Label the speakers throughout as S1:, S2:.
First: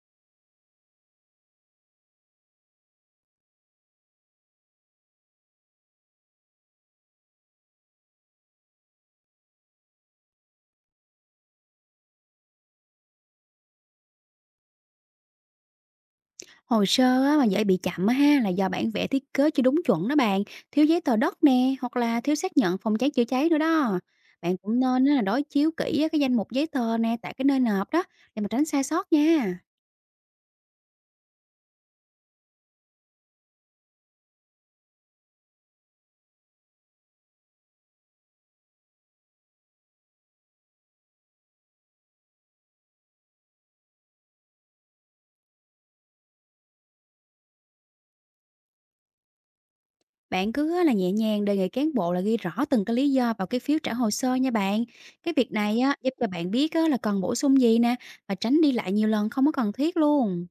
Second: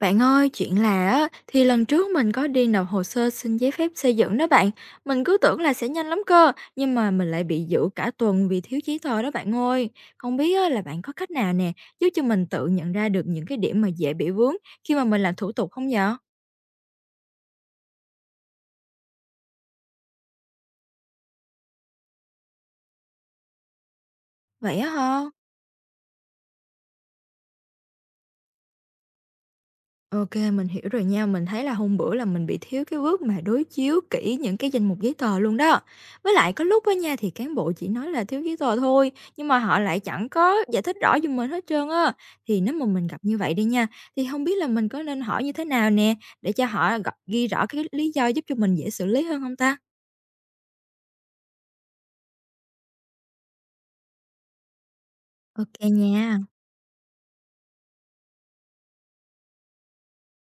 S1: Bạn ơi, chuyện là á, thì lần trước mình có đi nộp hồ sơ xin giấy phép xây dựng đó bạn. Mình cứ tưởng là sẽ nhanh lắm cơ, nhưng mà mình lại bị giữ cả tuần vì thiếu giấy tờ đó bạn ơi. Không biết á, là bạn có cách nào nè, giúp cho mình tự nhận ra được những cái điểm mà dễ bị vướng khi mà mình làm thủ tục không dạ?
S2: Hồ sơ á, mà dễ bị chậm á ha là do bản vẽ thiết kế chưa đúng chuẩn đó bạn, thiếu giấy tờ đất nè, hoặc là thiếu xác nhận phòng cháy chữa cháy nữa đó. Bạn
S1: Vậy
S2: cũng
S1: á
S2: nên á, là
S1: hả?
S2: đối chiếu kỹ á, cái danh mục giấy tờ nè tại cái nơi nộp đó để mà tránh sai sót nha.
S1: OK, mình hiểu rồi nha. Mình thấy là hôm bữa là mình bị thiếu cái bước mà đối chiếu kỹ những cái danh mục giấy tờ luôn đó. Với lại có lúc á nha thì cán bộ chỉ nói là thiếu giấy tờ thôi, nhưng mà họ lại chẳng có giải thích rõ giùm mình hết trơn á. Thì nếu mà mình gặp như vậy đi nha, thì không biết là mình có nên hỏi như thế nào nè, để cho họ gọ ghi rõ cái lý do giúp cho mình dễ xử lý hơn không ta?
S2: Bạn cứ á, là nhẹ nhàng đề nghị cán bộ là ghi rõ từng cái lý do vào cái phiếu trả hồ sơ nha bạn. Cái việc
S1: OK
S2: này á, giúp cho
S1: nha.
S2: bạn biết á, là cần bổ sung gì nè và tránh đi lại nhiều lần không có cần thiết luôn.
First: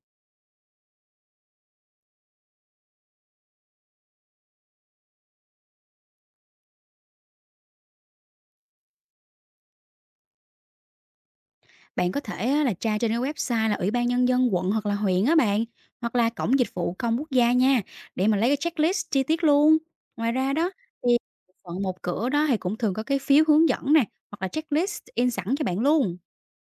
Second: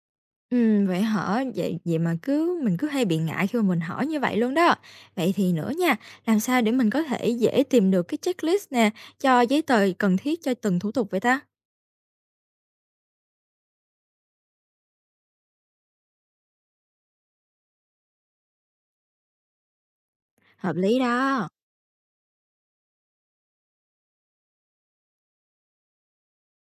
S1: Vậy hả? Vậy vậy mà mình cứ hay bị ngại khi mà mình hỏi như vậy luôn đó. Vậy thì nữa nha, làm sao để mình có thể dễ tìm được cái checklist nè, cho giấy tờ cần thiết cho từng thủ tục vậy ta?
S2: Bạn có thể á, là tra trên cái website là Ủy ban Nhân dân quận hoặc là huyện á bạn, hoặc là Cổng Dịch vụ Công Quốc gia nha, để mà lấy cái checklist chi tiết luôn. Ngoài ra đó,
S1: Hợp lý
S2: thì
S1: đó.
S2: phận một cửa đó thì cũng thường có cái phiếu hướng dẫn nè, hoặc là checklist in sẵn cho bạn luôn.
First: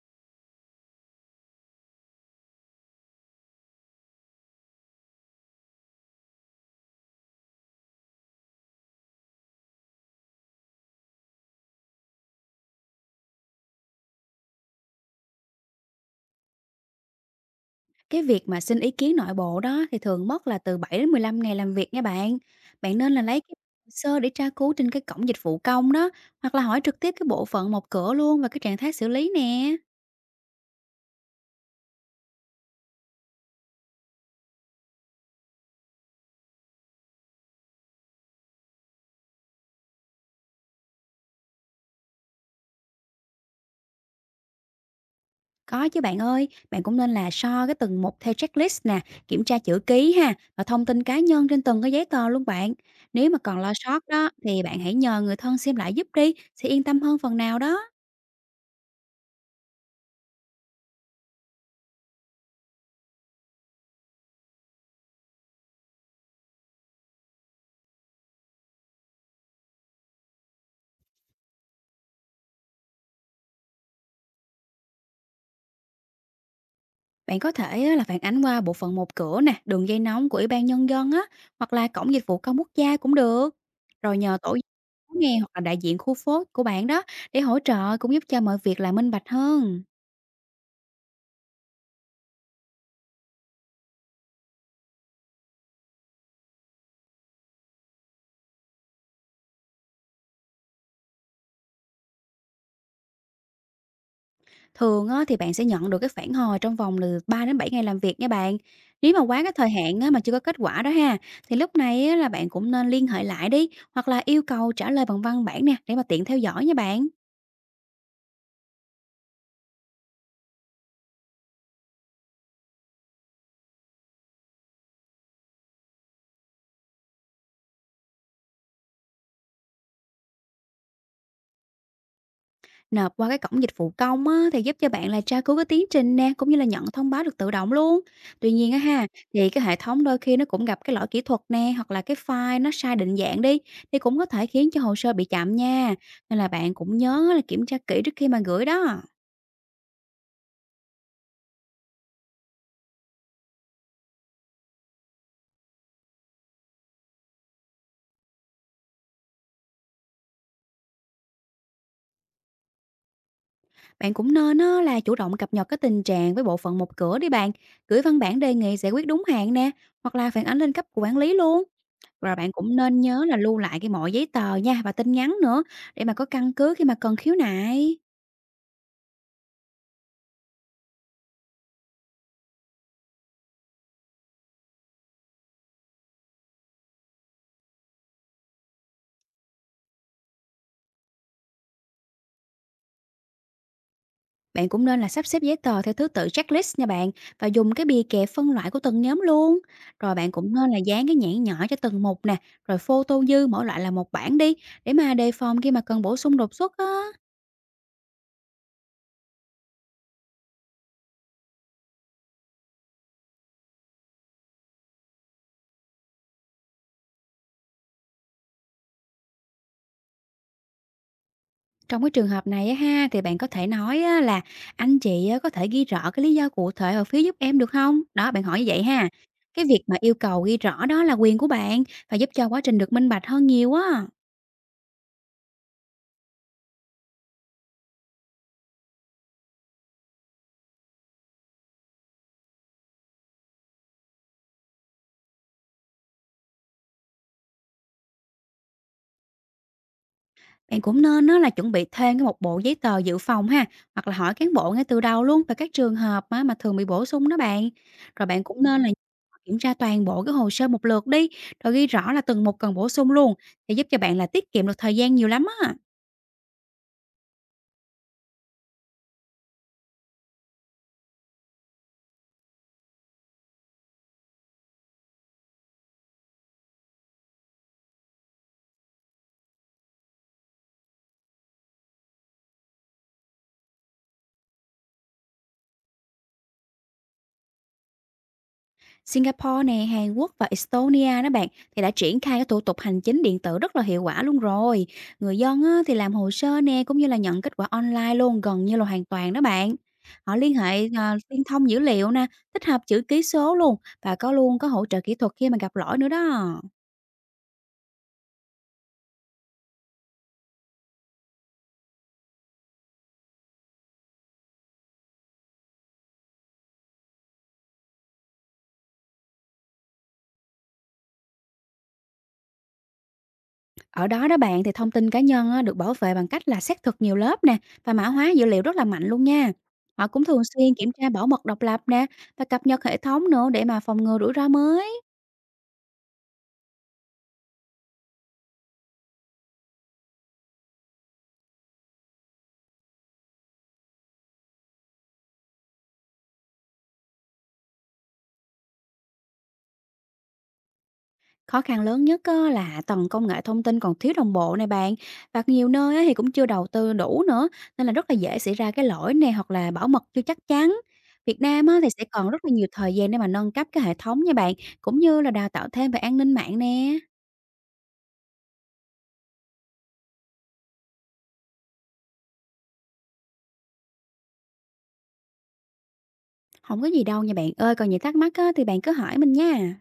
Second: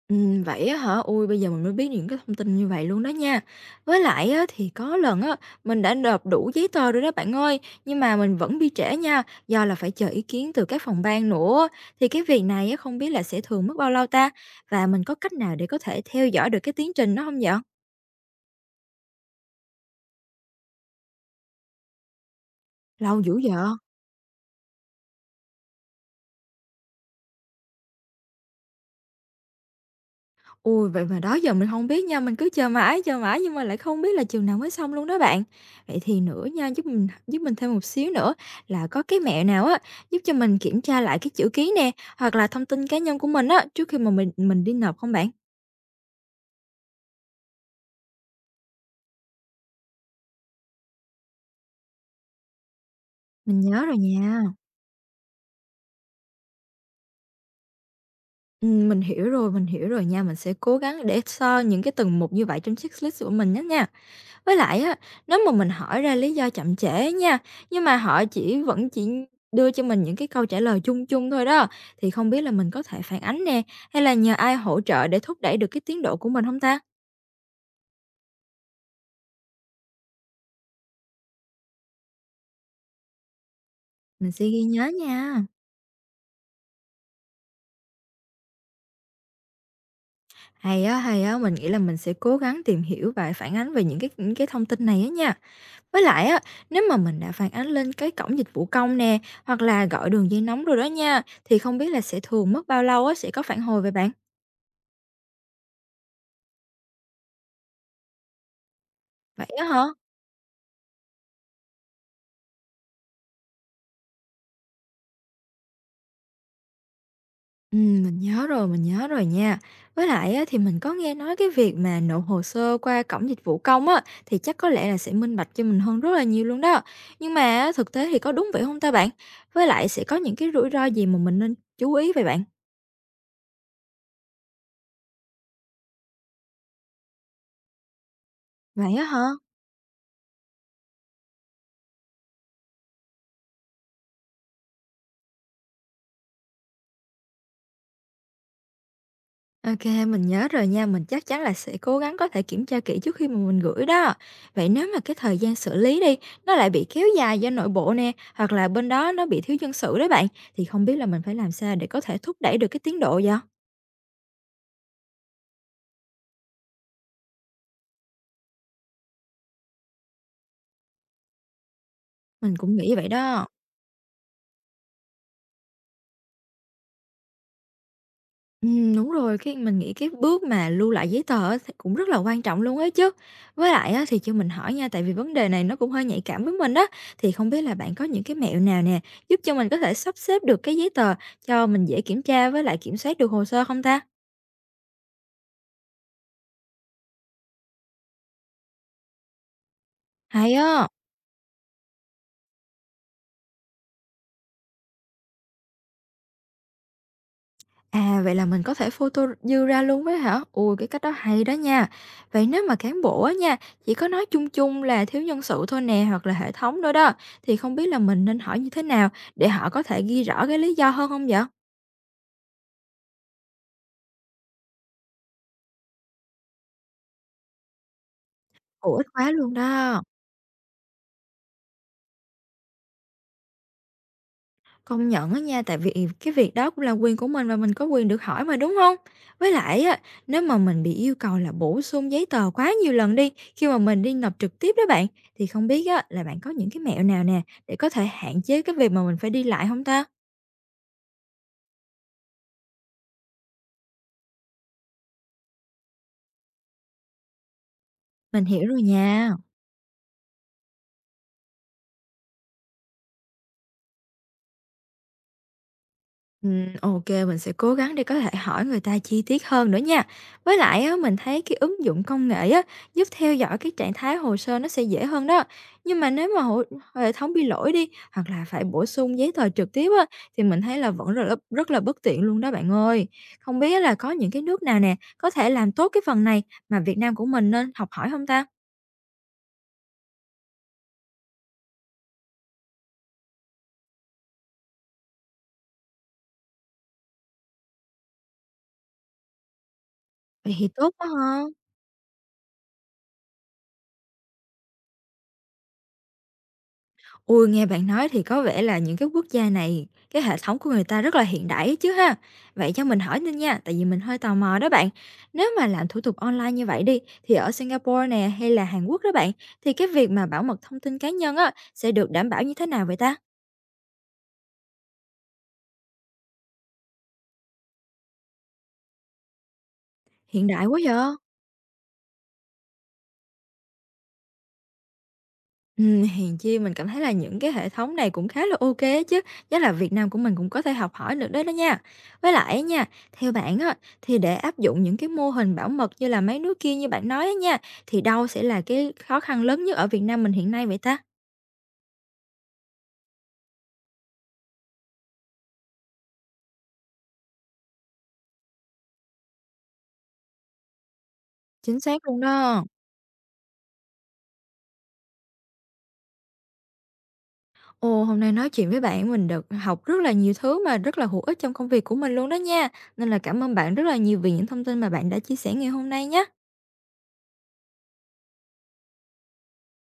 S1: Vậy á hả? Ôi, bây giờ mình mới biết những cái thông tin như vậy luôn đó nha. Với lại á, thì có lần á, mình đã nộp đủ giấy tờ rồi đó bạn ơi, nhưng mà mình vẫn bị trễ nha, do là phải chờ ý kiến từ các phòng ban nữa. Thì cái việc này á, không biết là sẽ thường mất bao lâu ta? Và mình có cách nào để có thể theo dõi được cái tiến trình đó không vậy?
S2: Cái việc mà xin ý kiến nội bộ đó thì thường mất là từ 7 đến 15 ngày làm việc nha bạn. Bạn nên
S1: Lâu
S2: là
S1: dữ
S2: lấy cái
S1: vậy?
S2: hồ sơ để tra cứu trên cái cổng dịch vụ công đó, hoặc là hỏi trực tiếp cái bộ phận một cửa luôn và cái trạng thái xử lý nè.
S1: Ui vậy mà đó giờ mình không biết nha, mình cứ chờ mãi nhưng mà lại không biết là chừng nào mới xong luôn đó bạn. Vậy thì nữa nha, giúp mình thêm một xíu nữa là có cái mẹo nào á, giúp cho mình kiểm tra lại cái chữ ký nè, hoặc là thông tin cá nhân của mình á, trước khi mà mình đi nộp không bạn?
S2: Có chứ bạn ơi, bạn cũng nên là so cái từng mục theo checklist nè, kiểm tra chữ ký ha và thông tin cá nhân trên từng cái giấy tờ luôn bạn. Nếu mà
S1: Mình
S2: còn lo
S1: nhớ rồi
S2: sót đó
S1: nha.
S2: thì bạn hãy nhờ người thân xem lại giúp đi sẽ yên tâm hơn phần nào đó.
S1: Mình hiểu rồi nha, mình sẽ cố gắng để so những cái từng mục như vậy trong checklist của mình nhé nha. Với lại á, nếu mà mình hỏi ra lý do chậm trễ nha, nhưng mà họ vẫn chỉ đưa cho mình những cái câu trả lời chung chung thôi đó, thì không biết là mình có thể phản ánh nè, hay là nhờ ai hỗ trợ để thúc đẩy được cái tiến độ của mình không ta?
S2: Bạn có thể á, là phản ánh qua bộ phận một cửa nè, đường dây nóng của Ủy ban Nhân dân á, hoặc là cổng dịch vụ công quốc gia cũng được. Rồi
S1: Mình
S2: nhờ
S1: sẽ
S2: tổ
S1: ghi nhớ
S2: nghe
S1: nha.
S2: hoặc là đại diện khu phố của bạn đó để hỗ trợ cũng giúp cho mọi việc là minh bạch hơn.
S1: Hay á, mình nghĩ là mình sẽ cố gắng tìm hiểu và phản ánh về những cái thông tin này á nha. Với lại á, nếu mà mình đã phản ánh lên cái cổng dịch vụ công nè, hoặc là gọi đường dây nóng rồi đó nha, thì không biết là sẽ thường mất bao lâu á, sẽ có phản hồi về bạn?
S2: Thường á, thì bạn sẽ nhận được cái phản hồi trong vòng từ 3 đến 7 ngày làm việc nha bạn. Nếu mà quá
S1: Vậy
S2: cái
S1: á
S2: thời
S1: hả?
S2: hạn á, mà chưa có kết quả đó ha, thì lúc này á, là bạn cũng nên liên hệ lại đi, hoặc là yêu cầu trả lời bằng văn bản nè, để mà tiện theo dõi nha bạn.
S1: Mình nhớ rồi nha. Với lại á, thì mình có nghe nói cái việc mà nộp hồ sơ qua cổng dịch vụ công á, thì chắc có lẽ là sẽ minh bạch cho mình hơn rất là nhiều luôn đó. Nhưng mà á, thực tế thì có đúng vậy không ta bạn? Với lại sẽ có những cái rủi ro gì mà mình nên chú ý vậy bạn?
S2: Nộp qua cái cổng dịch vụ công á, thì giúp cho bạn là tra cứu cái tiến trình nè, cũng như là nhận thông báo được tự động luôn. Tuy nhiên á
S1: Vậy á
S2: ha,
S1: hả?
S2: thì cái hệ thống đôi khi nó cũng gặp cái lỗi kỹ thuật nè, hoặc là cái file nó sai định dạng đi, thì cũng có thể khiến cho hồ sơ bị chậm nha. Nên là bạn cũng nhớ là kiểm tra kỹ trước khi mà gửi đó.
S1: OK, mình nhớ rồi nha, mình chắc chắn là sẽ cố gắng có thể kiểm tra kỹ trước khi mà mình gửi đó. Vậy nếu mà cái thời gian xử lý đi, nó lại bị kéo dài do nội bộ nè, hoặc là bên đó nó bị thiếu nhân sự đó bạn, thì không biết là mình phải làm sao để có thể thúc đẩy được cái tiến độ vậy?
S2: Bạn cũng nên á, là chủ động cập nhật cái tình trạng với bộ phận một cửa đi bạn, gửi văn bản đề nghị giải quyết đúng hạn nè, hoặc là phản ánh lên cấp của quản lý luôn. Rồi bạn
S1: Mình cũng
S2: cũng
S1: nghĩ
S2: nên
S1: vậy
S2: nhớ là
S1: đó.
S2: lưu lại cái mọi giấy tờ nha và tin nhắn nữa, để mà có căn cứ khi mà cần khiếu nại.
S1: Đúng rồi, khi mình nghĩ cái bước mà lưu lại giấy tờ á thì cũng rất là quan trọng luôn ấy chứ. Với lại á thì cho mình hỏi nha, tại vì vấn đề này nó cũng hơi nhạy cảm với mình đó thì không biết là bạn có những cái mẹo nào nè, giúp cho mình có thể sắp xếp được cái giấy tờ cho mình dễ kiểm tra với lại kiểm soát được hồ sơ không ta?
S2: Bạn cũng nên là sắp xếp giấy tờ theo thứ tự checklist nha bạn, và dùng cái bìa kẹp phân loại của từng nhóm luôn. Rồi bạn cũng
S1: Hay
S2: nên là
S1: á!
S2: dán cái nhãn nhỏ cho từng mục nè, rồi photo dư mỗi loại là một bản đi, để mà đề phòng khi mà cần bổ sung đột xuất á.
S1: À, vậy là mình có thể photo dư ra luôn á hả? Ui cái cách đó hay đó nha. Vậy nếu mà cán bộ á nha, chỉ có nói chung chung là thiếu nhân sự thôi nè, hoặc là hệ thống nữa đó, thì không biết là mình nên hỏi như thế nào để họ có thể ghi rõ cái lý do hơn không vậy?
S2: Trong cái trường hợp này á ha, thì bạn có thể nói á là: "Anh chị á có thể ghi rõ cái lý do cụ thể ở phía giúp em được không?" Đó, bạn hỏi như vậy
S1: Hữu ích
S2: ha.
S1: quá luôn
S2: Cái việc mà
S1: đó.
S2: yêu cầu ghi rõ đó là quyền của bạn và giúp cho quá trình được minh bạch hơn nhiều á.
S1: Công nhận á nha, tại vì cái việc đó cũng là quyền của mình và mình có quyền được hỏi mà, đúng không? Với lại á, nếu mà mình bị yêu cầu là bổ sung giấy tờ quá nhiều lần đi, khi mà mình đi nộp trực tiếp đó bạn, thì không biết á là bạn có những cái mẹo nào nè để có thể hạn chế cái việc mà mình phải đi lại không ta?
S2: Bạn cũng nên á là chuẩn bị thêm cái một bộ giấy tờ dự phòng ha, hoặc là hỏi cán bộ ngay từ đầu luôn về các trường hợp á mà thường bị bổ sung đó bạn. Rồi bạn
S1: Mình
S2: cũng
S1: hiểu rồi
S2: nên là
S1: nha.
S2: kiểm tra toàn bộ cái hồ sơ một lượt đi, rồi ghi rõ là từng một cần bổ sung luôn, để giúp cho bạn là tiết kiệm được thời gian nhiều lắm á.
S1: Ô mình sẽ cố gắng để có thể hỏi người ta chi tiết hơn nữa nha. Với lại á, mình thấy cái ứng dụng công nghệ á, giúp theo dõi cái trạng thái hồ sơ nó sẽ dễ hơn đó. Nhưng mà nếu mà hệ thống bị lỗi đi, hoặc là phải bổ sung giấy tờ trực tiếp á, thì mình thấy là vẫn rất là bất tiện luôn đó bạn ơi. Không biết á là có những cái nước nào nè, có thể làm tốt cái phần này mà Việt Nam của mình nên học hỏi không ta?
S2: Singapore nè, Hàn Quốc và Estonia đó bạn thì đã triển khai cái thủ tục hành chính điện tử rất là hiệu quả luôn rồi. Người dân á, thì làm hồ sơ nè cũng như là nhận kết quả online luôn gần như là hoàn toàn đó bạn. Họ
S1: Vậy thì tốt quá ha.
S2: liên thông dữ liệu nè, tích hợp chữ ký số luôn và có hỗ trợ kỹ thuật khi mà gặp lỗi nữa đó.
S1: Ui nghe bạn nói thì có vẻ là những cái quốc gia này, cái hệ thống của người ta rất là hiện đại ấy chứ ha. Vậy cho mình hỏi nên nha, tại vì mình hơi tò mò đó bạn. Nếu mà làm thủ tục online như vậy đi, thì ở Singapore nè hay là Hàn Quốc đó bạn, thì cái việc mà bảo mật thông tin cá nhân á, sẽ được đảm bảo như thế nào vậy ta?
S2: Ở đó đó bạn thì thông tin cá nhân á, được bảo vệ bằng cách là xác thực nhiều lớp nè và mã hóa dữ liệu rất là mạnh luôn nha. Họ cũng thường
S1: Hiện đại
S2: xuyên
S1: quá
S2: kiểm
S1: vậy.
S2: tra bảo mật độc lập nè và cập nhật hệ thống nữa để mà phòng ngừa rủi ro mới.
S1: Hèn chi mình cảm thấy là những cái hệ thống này cũng khá là ok á chứ, chắc là Việt Nam của mình cũng có thể học hỏi được đó đó nha. Với lại á nha, theo bạn á, thì để áp dụng những cái mô hình bảo mật như là mấy nước kia như bạn nói á nha, thì đâu sẽ là cái khó khăn lớn nhất ở Việt Nam mình hiện nay vậy ta?
S2: Khó khăn lớn nhất á là tầng công nghệ thông tin còn thiếu đồng bộ này bạn, và nhiều nơi á thì cũng chưa đầu tư đủ nữa, nên là rất là dễ xảy ra cái lỗi này hoặc là bảo mật chưa chắc chắn. Việt Nam á
S1: Chính
S2: thì
S1: xác
S2: sẽ
S1: luôn
S2: còn rất là
S1: đó.
S2: nhiều thời gian để mà nâng cấp cái hệ thống nha bạn, cũng như là đào tạo thêm về an ninh mạng nè.
S1: Ồ, hôm nay nói chuyện với bạn mình được học rất là nhiều thứ mà rất là hữu ích trong công việc của mình luôn đó nha, nên là cảm ơn bạn rất là nhiều vì những thông tin mà bạn đã chia sẻ ngày hôm nay nhé.
S2: Không có gì đâu nha bạn ơi, còn những thắc mắc á thì bạn cứ hỏi mình nha.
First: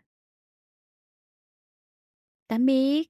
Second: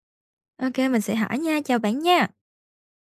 S1: OK mình sẽ hỏi nha, chào bạn nha.
S2: Tạm biệt.